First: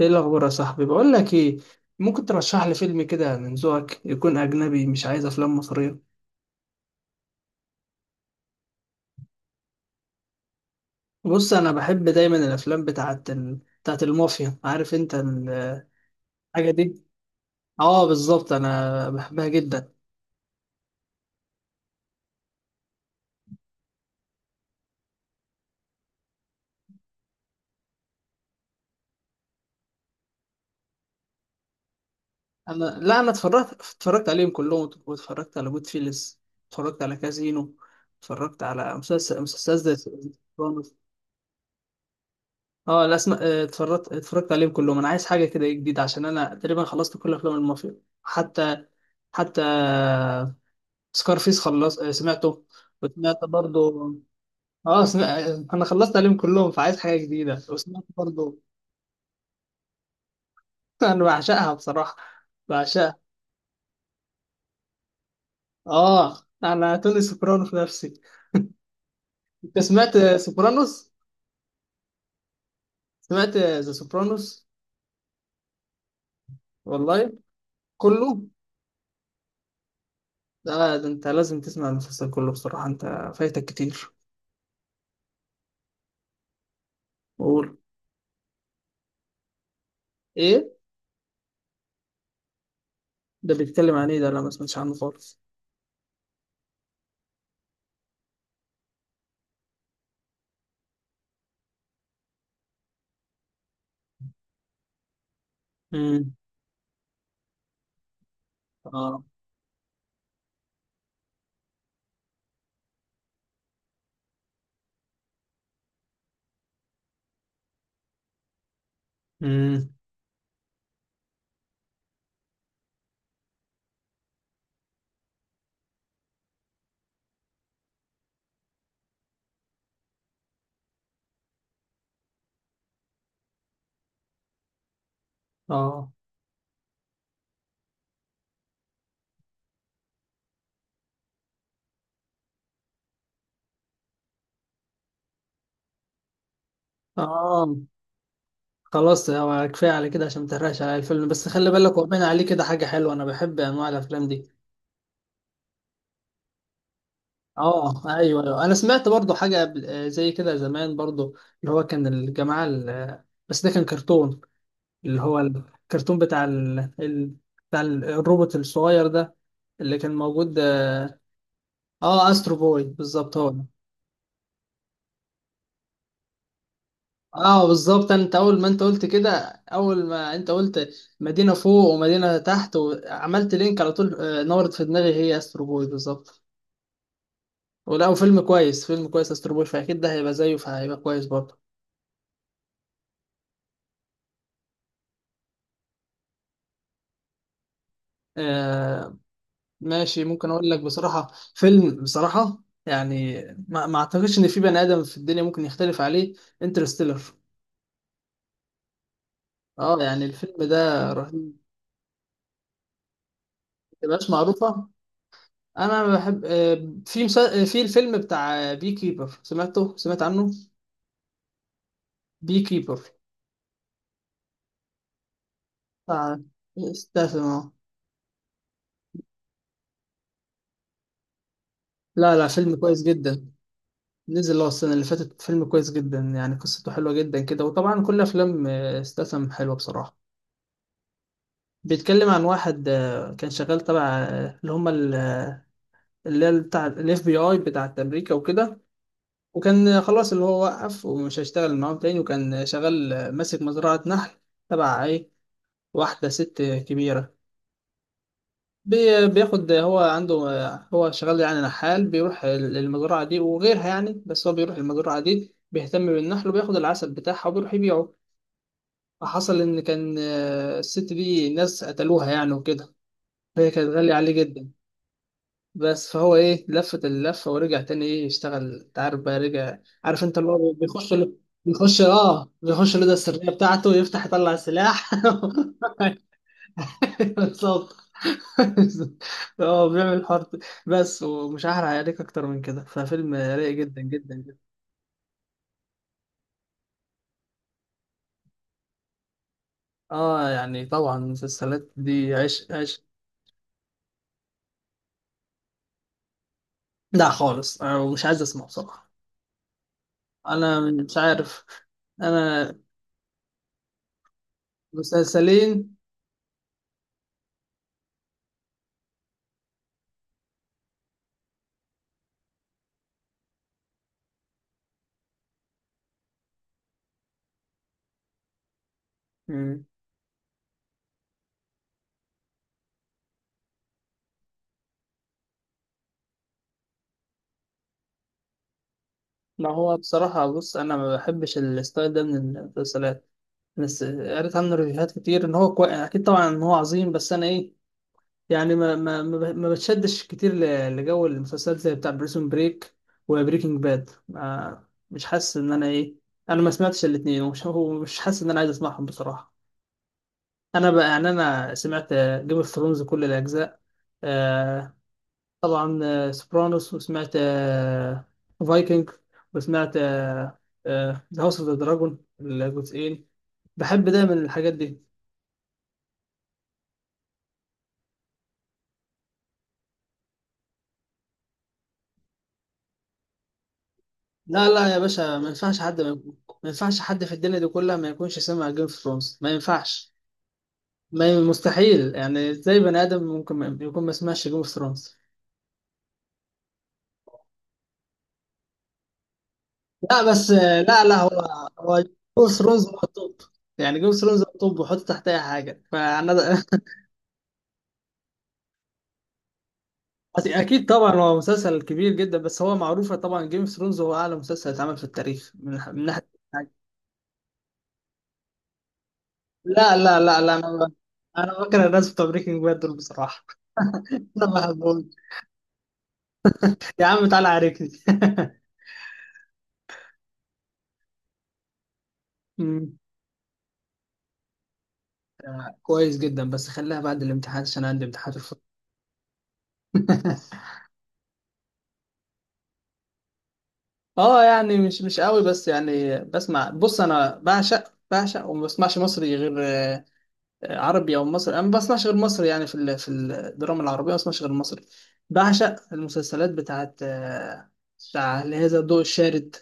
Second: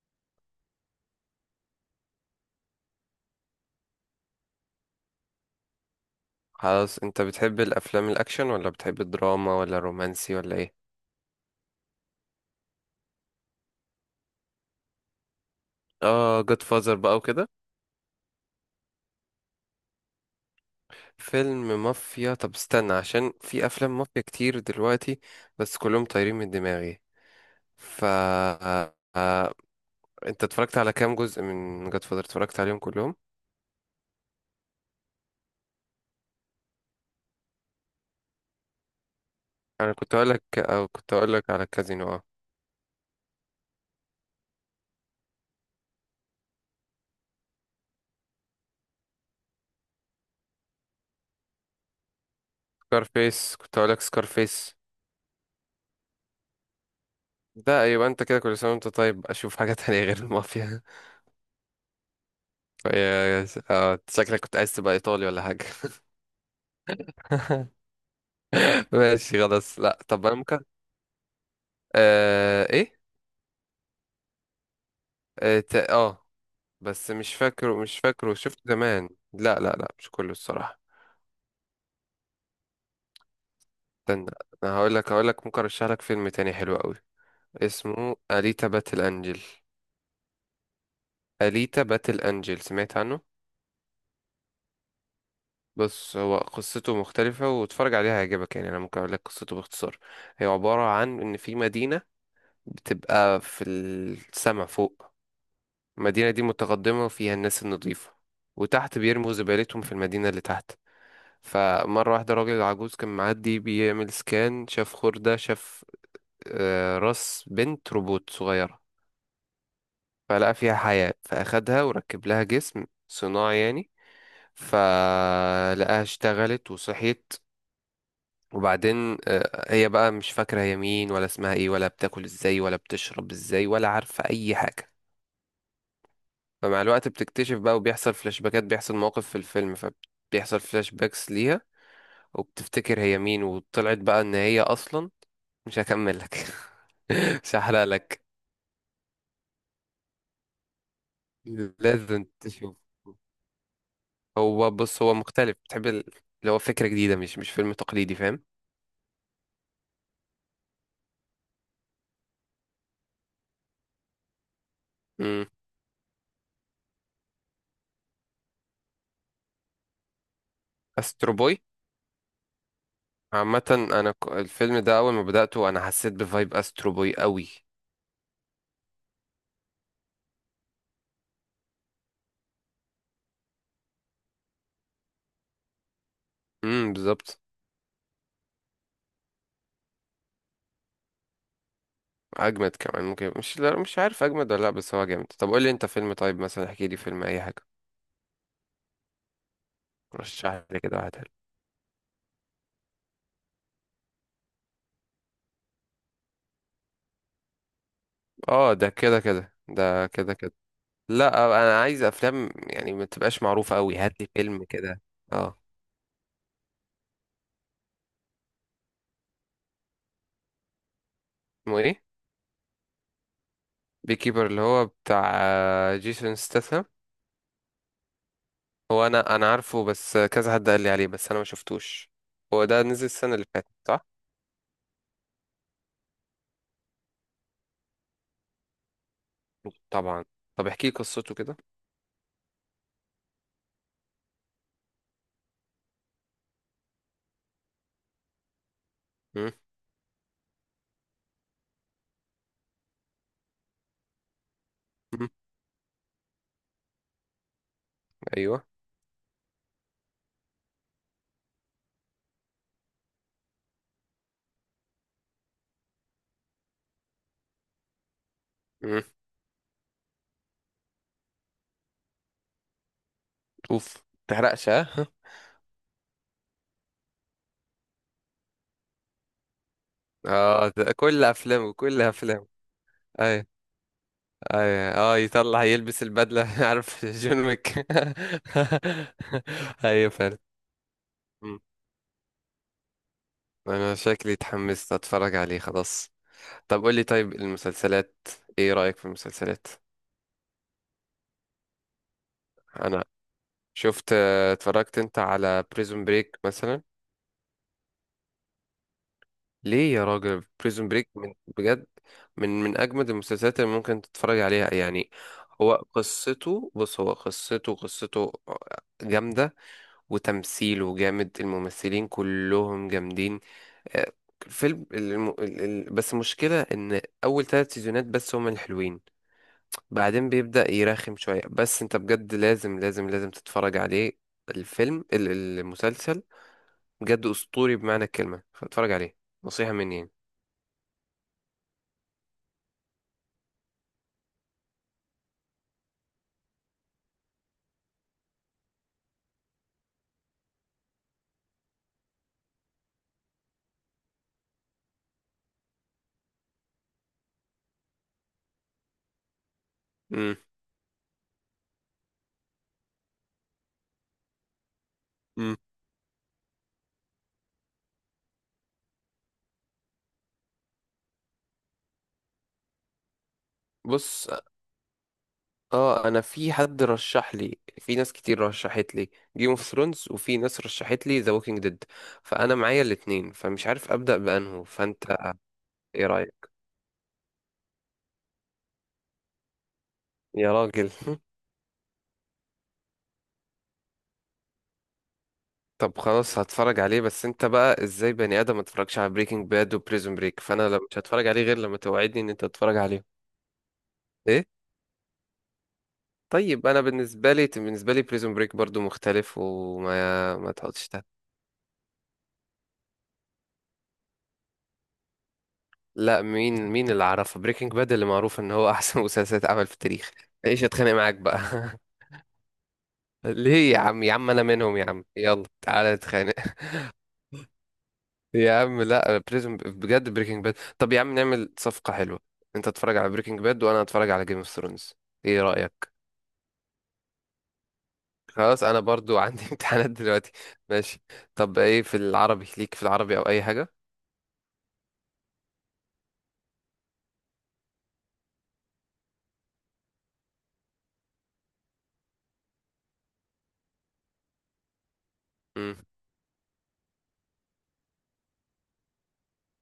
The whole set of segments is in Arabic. ايه الاخبار يا صاحبي؟ بقول لك ايه، ممكن ترشح لي فيلم كده من ذوقك، يكون اجنبي، مش عايز افلام مصريه. خلاص، انت بتحب الافلام الاكشن ولا بتحب الدراما ولا الرومانسي ولا ايه؟ بص، انا بحب دايما الافلام بتاعت المافيا، عارف انت؟ اه، جود الحاجه فازر دي. بقى وكده. اه بالظبط، انا بحبها جدا. فيلم مافيا. طب استنى عشان في افلام مافيا كتير دلوقتي، بس كلهم طايرين من دماغي. ف آه، انت اتفرجت على كام جزء من جود فازر؟ اتفرجت عليهم انا كلهم؟ لا انا اتفرجت اتفرجت عليهم كلهم، واتفرجت على جود فيلز، اتفرجت على كازينو، اتفرجت على مسلسل انا زي كنت اقول لك، او سوبرانوس. كنت اقول لك على كازينو. اه، اه لا اسمع، اتفرجت عليهم كلهم. انا عايز حاجه كده جديده، عشان انا تقريبا خلصت كل افلام المافيا. حتى حتى سكارفيس خلص، سمعته، وسمعت سكارفيس، كنت اقول لك برضو. سكارفيس. اه سمع... انا خلصت عليهم كلهم، فعايز حاجه جديده، ده وسمعت يبقى انت كده كل برضو. سنه وانت طيب، اشوف حاجه تانية غير المافيا. انا بعشقها بصراحه، بعشقها. شكلك كنت عايز تبقى ايطالي ولا حاجه. اه، انا توني سوبرانو في نفسي. ماشي انت خلاص، لا سمعت طب انا ممكن. سوبرانوس؟ آه، ايه؟ سمعت ذا سوبرانوس؟ اه, تا- آه. بس والله مش فاكره كله، شفت زمان، لا لا لا، مش كله الصراحة. ده انت لازم تسمع المسلسل كله بصراحه، انت فايتك كتير. استنى، انا هقول لك ممكن ارشح لك فيلم تاني حلو قوي. قول، اسمه أليتا باتل انجل. ايه أليتا باتل انجل، سمعت عنه؟ ده؟ بيتكلم عن ايه ده؟ لا، ما سمعتش عنه خالص. بص، هو قصته مختلفة، واتفرج عليها هيعجبك يعني. انا ممكن اقول لك قصته باختصار. هي عبارة عن ان في مدينة بتبقى في السما فوق. المدينة امم. دي متقدمة وفيها الناس النظيفة، وتحت اه. بيرموا زبالتهم في المدينة اللي تحت. فمرة واحدة راجل عجوز كان معدي بيعمل سكان، شاف خردة، شاف راس بنت روبوت صغيرة. امم. فلقى فيها حياة، فأخدها وركب لها جسم صناعي يعني. فلقاها اشتغلت وصحيت. وبعدين هي بقى مش فاكرة هي مين ولا اسمها ايه ولا بتاكل ازاي ولا بتشرب ازاي ولا عارفة أي حاجة. اه. فمع الوقت بتكتشف بقى، وبيحصل فلاش باكات، بيحصل مواقف في الفيلم فبيحصل فلاش باكس ليها، وبتفتكر هي مين. وطلعت بقى ان هي اصلا، مش هكمل لك. مش اه هحرق لك. خلاص، هو كفايه على كده، عشان ما تحرقش على الفيلم، بس خلي بالك، وبين لازم عليه كده تشوف. حاجه حلوه، انا بحب انواع الافلام دي. هو بص، هو مختلف. اللي هو فكرة جديدة، مش فيلم اه تقليدي، ايوه فاهم؟ ايوه، انا سمعت برضو حاجه زي كده زمان برضو، اللي هو كان الجماعه ال- آه، بس ده كان كرتون، اللي هو امم. الكرتون بتاع الروبوت الصغير ده اللي كان موجود. استرو بوي. اه استرو بوي بالظبط، هو ده. عامة الفيلم ده اول ما بدأته انا حسيت بفايب استرو بوي قوي. اه بالظبط، انت اول ما انت قلت كده، اول ما انت قلت مدينه فوق ومدينه تحت، وعملت لينك على طول، نورت في دماغي، هي استرو بوي بالظبط. امم، بالظبط. ولا، وفيلم كويس، فيلم كويس، استر بوي، فاكيد ده هيبقى زيه، فهيبقى كويس برضه. اجمد كمان ممكن، مش لا مش عارف اجمد ولا لا، بس هو جامد. طب قول لي انت فيلم طيب مثلا، احكي لي فيلم اي حاجة. آه ماشي، ممكن رشح اقول لك لي كده واحد حلو. بصراحة فيلم، بصراحة يعني ما اعتقدش ان في بني ادم في الدنيا ممكن يختلف عليه: انترستيلر. اه، ده كده كده، اه ده يعني كده كده. الفيلم ده لا، رهيب. انا عايز افلام يعني ما تبقاش معروفه قوي. ما هات لي تبقاش فيلم معروفة؟ كده. اه. انا بحب، في مسا... آه، في الفيلم بتاع بي كيبر، سمعته؟ سمعت عنه؟ اسمه ايه؟ بي كيبر، بي كيبر، اللي هو بتاع جيسون بتاع ستاثام. استاذ. هو انا عارفه، بس كذا حد قال لي عليه بس انا ما شفتوش. لا لا، هو فيلم ده كويس نزل السنه جدا. اللي فاتت صح؟ نزل اه السنة اللي فاتت، فيلم كويس جدا يعني، قصته حلوة جدا كده، وطبعا كل أفلام استسم حلوة بصراحة. طبعا. طب احكي لي قصته كده. بيتكلم عن واحد كان شغال تبع، اللي هي بتاع الاف بي اي بتاعت امريكا وكده، مم، وكان خلاص اللي هو وقف ومش هيشتغل معاهم تاني، وكان شغال، ماسك مزرعة نحل تبع مم، ايه، واحدة ست كبيرة. ايوه، بياخد، هو عنده، هو شغال يعني نحال، بيروح المزرعة دي وغيرها يعني، بس هو بيروح المزرعة دي بيهتم بالنحل وبياخد العسل بتاعها، وبيروح يبيعه. مم، فحصل إن كان الست دي ناس قتلوها يعني وكده، فهي كانت اوف غالية عليه متحرقش جدا. ها. بس فهو إيه، لفت اللفة ورجع تاني إيه يشتغل، أنت عارف بقى، رجع. عارف أنت، اللي اه، هو ده بيخش، كل افلامه بيخش كل افلامه. آه بيخش الأوضة السرية ايوه. بتاعته، يفتح يطلع أي- سلاح. اه يطلع يلبس البدلة، عارف جون ويك؟ بالظبط، اه ايوه بيعمل فعلا. الحوار ده. بس، مم. ومش هحرق عليك اكتر من كده، ففيلم رايق انا جدا شكلي جدا جدا. اتحمست اتفرج عليه خلاص. طب قول لي، طيب المسلسلات، ايه رأيك في المسلسلات؟ اه يعني طبعا المسلسلات دي عشق عشق. انا شفت اتفرجت انت على بريزون بريك مثلا؟ لا خالص، انا مش عايز اسمع بصراحة. ليه يا راجل؟ انا بريزون بريك مش من عارف. بجد من انا من اجمد المسلسلات اللي ممكن تتفرج عليها يعني. هو مسلسلين. قصته، بص هو قصته جامدة وتمثيله جامد، الممثلين كلهم جامدين. آه، الفيلم بس المشكلة إن أول ثلاث سيزونات بس هم الحلوين. مم. بعدين بيبدأ يرخم شوية، بس أنت بجد لازم لازم لازم تتفرج عليه. الفيلم ال- المسلسل بجد أسطوري بمعنى الكلمة، فاتفرج عليه. ما نصيحة هو مني يعني. بصراحة بص، أنا ما بحبش الستايل ده من المسلسلات. بس قريت عنه ريفيوهات كتير، إن هو أكيد طبعا إن هو عظيم، بس أنا إيه، يعني ما بتشدش كتير لجو المسلسلات زي بتاع بريسون بريك وبريكنج باد، ما... مش حاسس إن أنا إيه. أنا ما سمعتش الاتنين، ومش هو مش حاسس إن أنا عايز أسمعهم بصراحة. مم. أنا بقى يعني أنا سمعت جيم اوف ثرونز كل الأجزاء، آه، مم. طبعا سوبرانوس، وسمعت فايكنج، وسمعت ذا هاوس اوف ذا دراجون الجزئين. بحب بص، دايما الحاجات دي. اه انا في حد رشح لي، في ناس كتير رشحت لي جيم اوف ثرونز، وفي ناس رشحت لي ذا ووكينج ديد، فانا معايا الاتنين فمش عارف ابدا بانه لا لا يا فانت باشا، ما ينفعش حد ايه ما، رايك؟ ما ينفعش حد في الدنيا دي كلها ما يكونش سمع جيم اوف ثرونز، ما ينفعش. يا راجل. ما مستحيل يعني، ازاي بني ادم ممكن يكون ما سمعش جيم اوف ثرونز. طب خلاص هتفرج عليه، بس انت بقى ازاي بني ادم ما اتفرجش على بريكنج باد وبريزون لا بريك؟ بس، فانا لا آه، مش لا لا هتفرج هو عليه غير لما هو جيم توعدني ان انت اوف تتفرج ثرونز هو عليه. الطب، يعني جيم اوف ثرونز ايه؟ هو الطب، وحط تحت اي حاجه، فانا طيب انا بالنسبه لي، بالنسبه لي بريزون بريك برضو مختلف، وما بس ما اكيد تحطش. طبعا هو مسلسل كبير جدا، بس هو معروفه طبعا، جيم اوف ثرونز هو اعلى مسلسل اتعمل في التاريخ، من لا، ناحيه. مين اللي عرفه بريكنج باد اللي معروف ان هو احسن مسلسل اتعمل في لا التاريخ؟ لا لا لا ايش انا اتخانق ب- معاك بقى. انا بكره الناس بتوع بريكنج باد دول بصراحه. ليه يا عم يا انا عم؟ انا ما منهم يا عم، بحبهم، يلا تعالى نتخانق. يا عم تعالى عاركني. يا عم لا، بريزون بجد، بريكنج باد. طب يا عم نعمل صفقة حلوة، انت اتفرج أمم. على بريكنج باد وانا اتفرج على جيم اوف ثرونز. ايه رأيك؟ كويس جدا، بس خليها بعد الامتحان، عشان عندي امتحان في الفضل. خلاص، انا برضو عندي امتحانات دلوقتي. ماشي. طب ايه في العربي ليك، في العربي او اي حاجة؟ اه يعني مش مش قوي، بس يعني بسمع، بص انا بعشق بعشق، وما بسمعش مصري غير، عربي او مصري، انا ما بسمعش غير مصري، يعني في الدراما العربيه ما بسمعش غير مصري. بعشق امم. المسلسلات بتاعت بتاع، اللي هي زي الضوء الشارد،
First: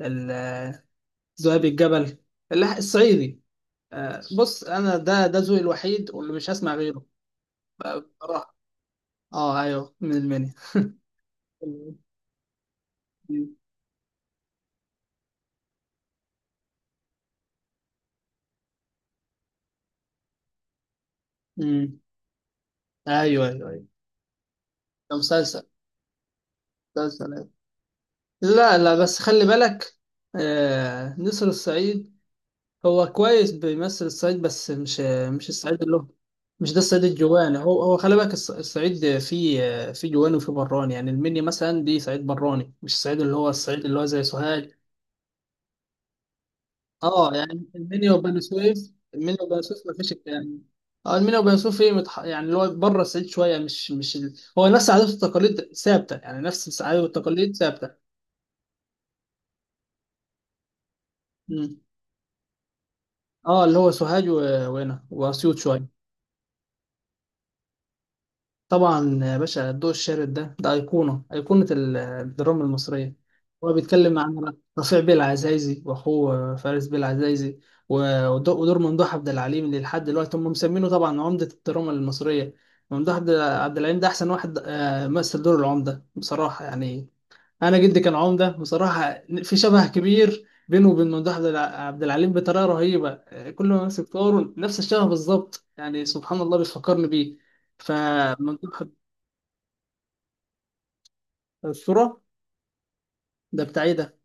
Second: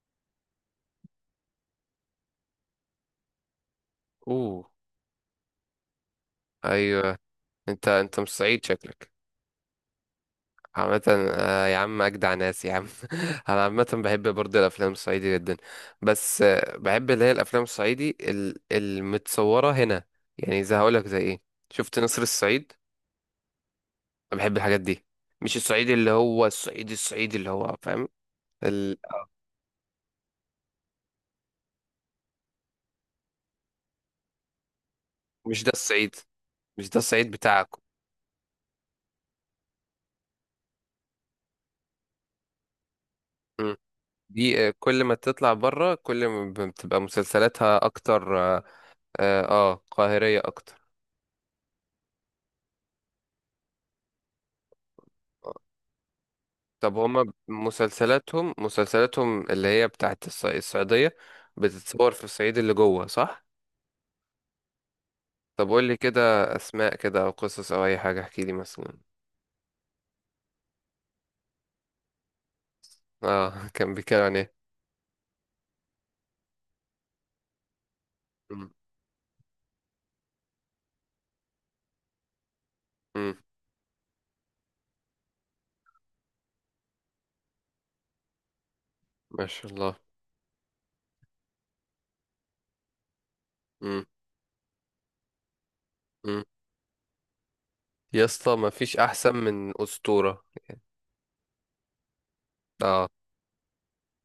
ال- آه، ذئاب الجبل، الصعيدي، بص اوه. انا ده ده ذوقي الوحيد، واللي مش هسمع غيره. ايوه. انت انت مش بصراحه سعيد شكلك. اه ايوه، من المنيا. عامة يا عم أجدع ناس يا عم، أنا عامة بحب برضه الأفلام الصعيدي جدا. بس بحب اللي هي الأفلام الصعيدي المتصورة هنا يعني. زي هقولك زي إيه؟ شفت امم. نصر الصعيد؟ ايوه ايوه ايوه، أنا بحب الحاجات دي. ده مش مسلسل، الصعيدي اللي هو الصعيدي مسلسل الصعيدي أيوة. اللي هو، فاهم؟ لا لا، ال... بس خلي بالك، نسر الصعيد هو كويس بيمثل الصعيد، بس مش مش مش ده الصعيد اللي هو. الصعيد، مش ده مش ده الصعيد الصعيد الجواني، بتاعكم. هو هو خلي بالك، الصعيد فيه فيه جواني وفيه براني، يعني المنيا مثلا دي صعيد براني، مش الصعيد اللي هو، مم. الصعيد اللي هو زي دي سوهاج. كل ما تطلع بره كل ما بتبقى اه يعني مسلسلاتها المنيا أكتر. وبني آه، سويف، المنيا وبني سويف ما فيش قاهرية الكلام. أكتر. اه المنيا وبني سويف ايه، يعني اللي هو بره الصعيد شويه، مش مش ال... هو نفس العادات والتقاليد ثابته، يعني نفس طب العادات هما والتقاليد ثابته. مسلسلاتهم اللي هي بتاعت الصعيدية مم. بتتصور في الصعيد اللي جوه صح؟ اه اللي هو سوهاج وهنا واسيوط طب قول شويه. لي كده، أسماء كده أو قصص أو أي حاجة، احكي لي مثلا. طبعا يا باشا، الضوء الشارد ده ده أيقونة، أيقونة الدراما المصرية. اه. هو كان بيتكلم بيتكلم عن عن ايه؟ رفيع بيه العزايزي، وأخوه فارس بيه العزايزي، مم. ودور ممدوح عبد العليم، اللي لحد دلوقتي هم مسمينه طبعا عمدة الدراما المصرية. ممدوح عبد مم. عبد العليم ده أحسن واحد، مثل دور العمدة بصراحة يعني. أنا جدي كان عمدة بصراحة، ما في شاء شبه الله. كبير بينه وبين عبد العليم بطريقة رهيبة، كل ما مم. أمسك دوره نفس الشبه بالظبط، يعني سبحان مم. الله بيفكرني بيه. ف يا اسطى ما فيش أحسن من أسطورة. الصورة، اه، ده بتاع ايه ده؟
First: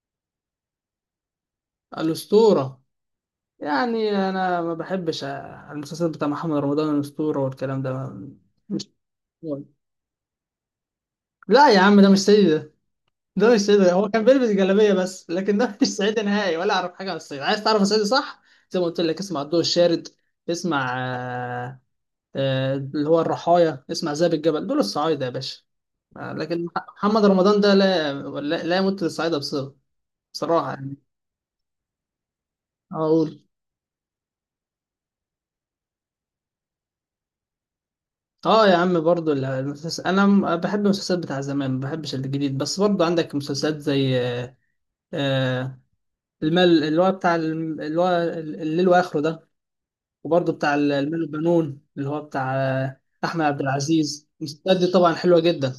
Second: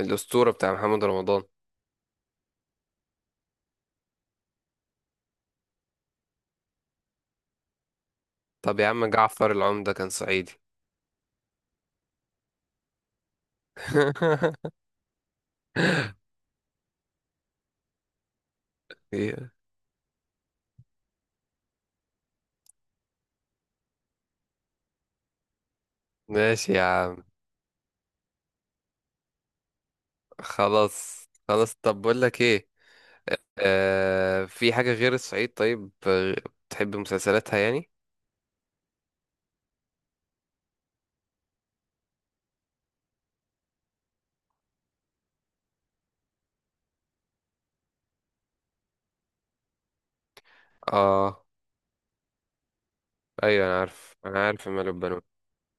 الأسطورة بتاع محمد رمضان. الأسطورة، يعني أنا ما بحبش، المسلسل بتاع محمد رمضان الأسطورة والكلام ده، طب يا مش عم، جعفر العمدة كان صعيدي؟ لا يا عم، ده مش سيد ده، ده مش سيد ده، هو كان بيلبس جلابية بس، لكن ده مش صعيدي نهائي، ولا أعرف حاجة عن الصعيد. عايز تعرف الصعيدي صح؟ زي ما قلت لك، اسمع الضوء الشارد، اسمع اللي هو الرحايا، اسمع ذئب الجبل، دول الصعايدة يا باشا. لكن ماشي يا عم. محمد رمضان ده لا، لا يمت للصعايدة بصلة، بصراحة يعني. خلاص خلاص. طب بقول لك ايه، أقول آه في حاجة غير الصعيد طيب، بتحب مسلسلاتها يعني؟ اه يا عم، برضو المسلسل، انا بحب المسلسلات بتاع زمان، ما بحبش الجديد، بس برضو عندك مسلسلات زي، آه، المال، اللي هو بتاع اللي هو الليل واخره ده، وبرضو بتاع المال اه. والبنون، اللي هو بتاع احمد عبد ايوه، انا عارف العزيز، انا عارف المسلسلات دي مال طبعا البنون. حلوة جدا.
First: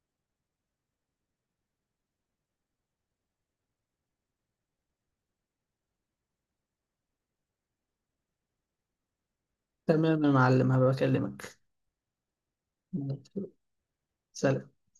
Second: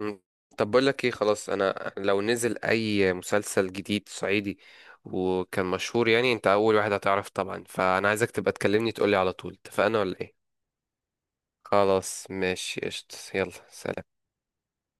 مم. طب بقول لك ايه خلاص، انا لو نزل اي مسلسل جديد صعيدي وكان مشهور يعني انت اول واحد هتعرف طبعا، فانا عايزك تبقى تكلمني تقولي على طول. اتفقنا ولا تمام يا ايه؟ معلم، هبقى بكلمك. خلاص ماشي، قشطة يلا سلام. سلام.